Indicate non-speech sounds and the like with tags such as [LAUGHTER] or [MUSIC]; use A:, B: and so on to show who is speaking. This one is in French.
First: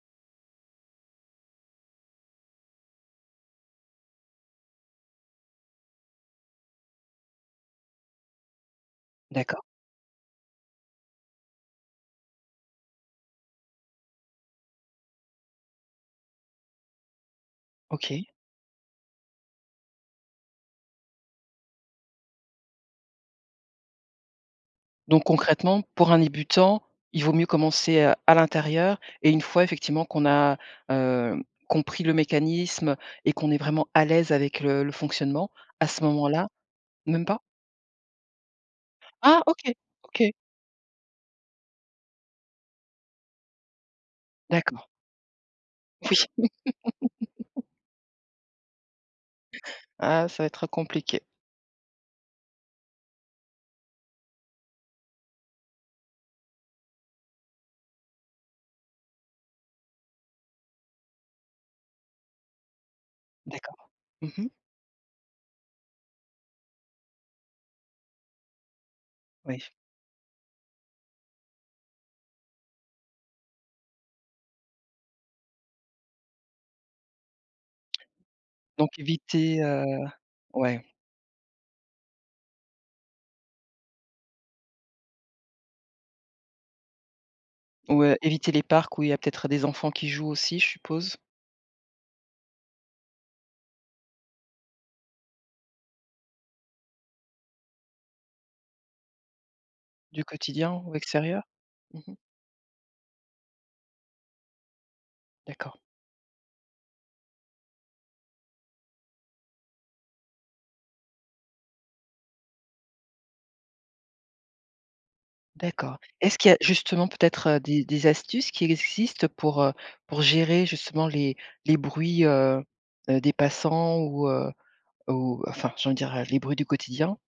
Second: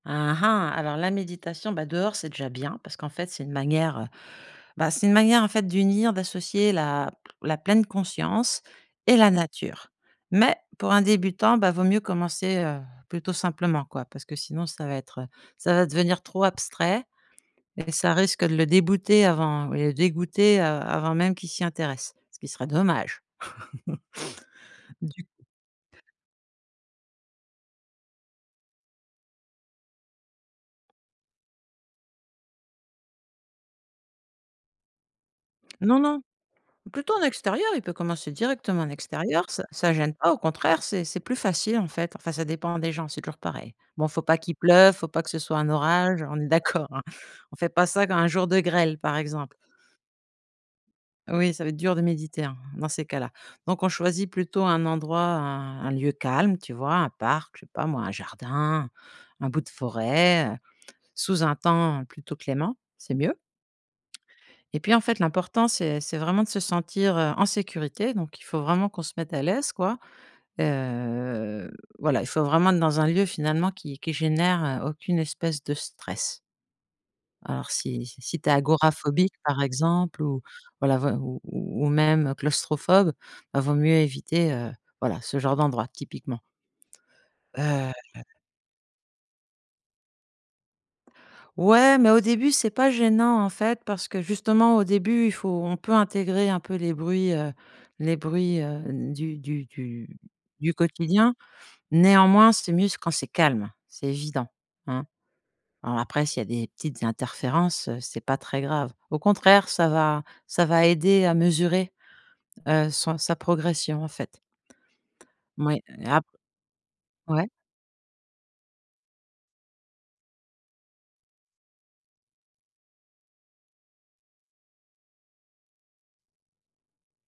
A: Ah ah! Alors la méditation, bah, dehors, c'est déjà bien, parce qu'en fait, c'est une manière, bah, c'est une manière, en fait, d'unir d'associer la la pleine conscience et la
B: D'accord.
A: nature. Mais pour un débutant, bah, vaut mieux commencer, heu, plutôt simplement, quoi. Parce que sinon, ça va être, heu, ça va devenir trop abstrait et ça
B: OK.
A: risque de le déboûter avant ouais, le dégoûter, heu, avant même qu'il s'y intéresse, ce qui serait dommage. [CHUCKLES]
B: Donc
A: Du coup
B: concrètement, pour un débutant, il vaut mieux commencer à l'intérieur et une fois, effectivement, qu'on a, heu, compris le mécanisme et qu'on est vraiment à l'aise avec le le fonctionnement, à
A: Non
B: ce
A: non,
B: moment-là?
A: plutôt en
B: Même pas?
A: extérieur, il peut commencer directement en
B: Ah!
A: extérieur, ça
B: OK,
A: ça gêne pas,
B: OK.
A: au contraire, c'est c'est plus facile, en fait. Enfin, ça dépend des gens, c'est toujours pareil. Bon, il faut pas qu'il
B: D'accord.
A: pleuve, il faut pas que ce soit un
B: Oui.
A: orage, on est d'accord, hein. On ne
B: [CHUCKLES]
A: fait pas ça quand il y a un jour de grêle, par exemple.
B: Ah, ça va être, heu, compliqué.
A: Oui, ça va être dur de méditer, hein, dans ces cas-là. Donc on choisit plutôt un endroit un un lieu calme, tu vois? Un parc, je sais pas moi, un jardin, un bout de forêt, heu, sous un temps plutôt clément, c'est mieux
B: D'accord. Mmh mh.
A: et puis, en fait, l'important c'est c'est vraiment de se sentir, heu, en sécurité. Donc il faut vraiment qu'on se mette à
B: Oui.
A: l'aise, quoi, heu, voilà, il faut vraiment être dans un lieu finalement qui qui génère, heu, aucune espèce de stress alors si si si tu es
B: Donc
A: agora phobique, par
B: évitez, heu
A: exemple ou,
B: ouais.
A: voilà, ou ou même, heu, claustrophobe, bah, il vaut mieux éviter, heu, voilà ce genre d'endroit typiquement
B: Ou, heu,
A: heu
B: évitez les parcs où il y peut-être des enfants qui jouent aussi, je suppose.
A: Ouais, mais au début, c'est pas gênant, en fait, parce que justement, au début, il faut on peut intégrer un peu les bruits, heu, les bruits, heu, du du du
B: Du
A: du
B: quotidien ou
A: quotidien.
B: extérieur. Mmh mh.
A: Néanmoins, c'est mieux quand c'est calme, c'est évident. Hein?
B: D'accord.
A: Alors après, s'il y a des petites interférences, heu, c'est pas très grave. Au contraire, ça va ça va aider à mesurer, heu, son sa progression, en fait moui,
B: D'accord.
A: et ap
B: Est-ce qu'il y a justement peut-être,
A: Ouais.
B: heu, des des astuces qui existent pour, heu, pour gérer justement les les bruits, heu heu, des passants ou heu, ou enfin j'allais dire: «Les bruits du quotidien?»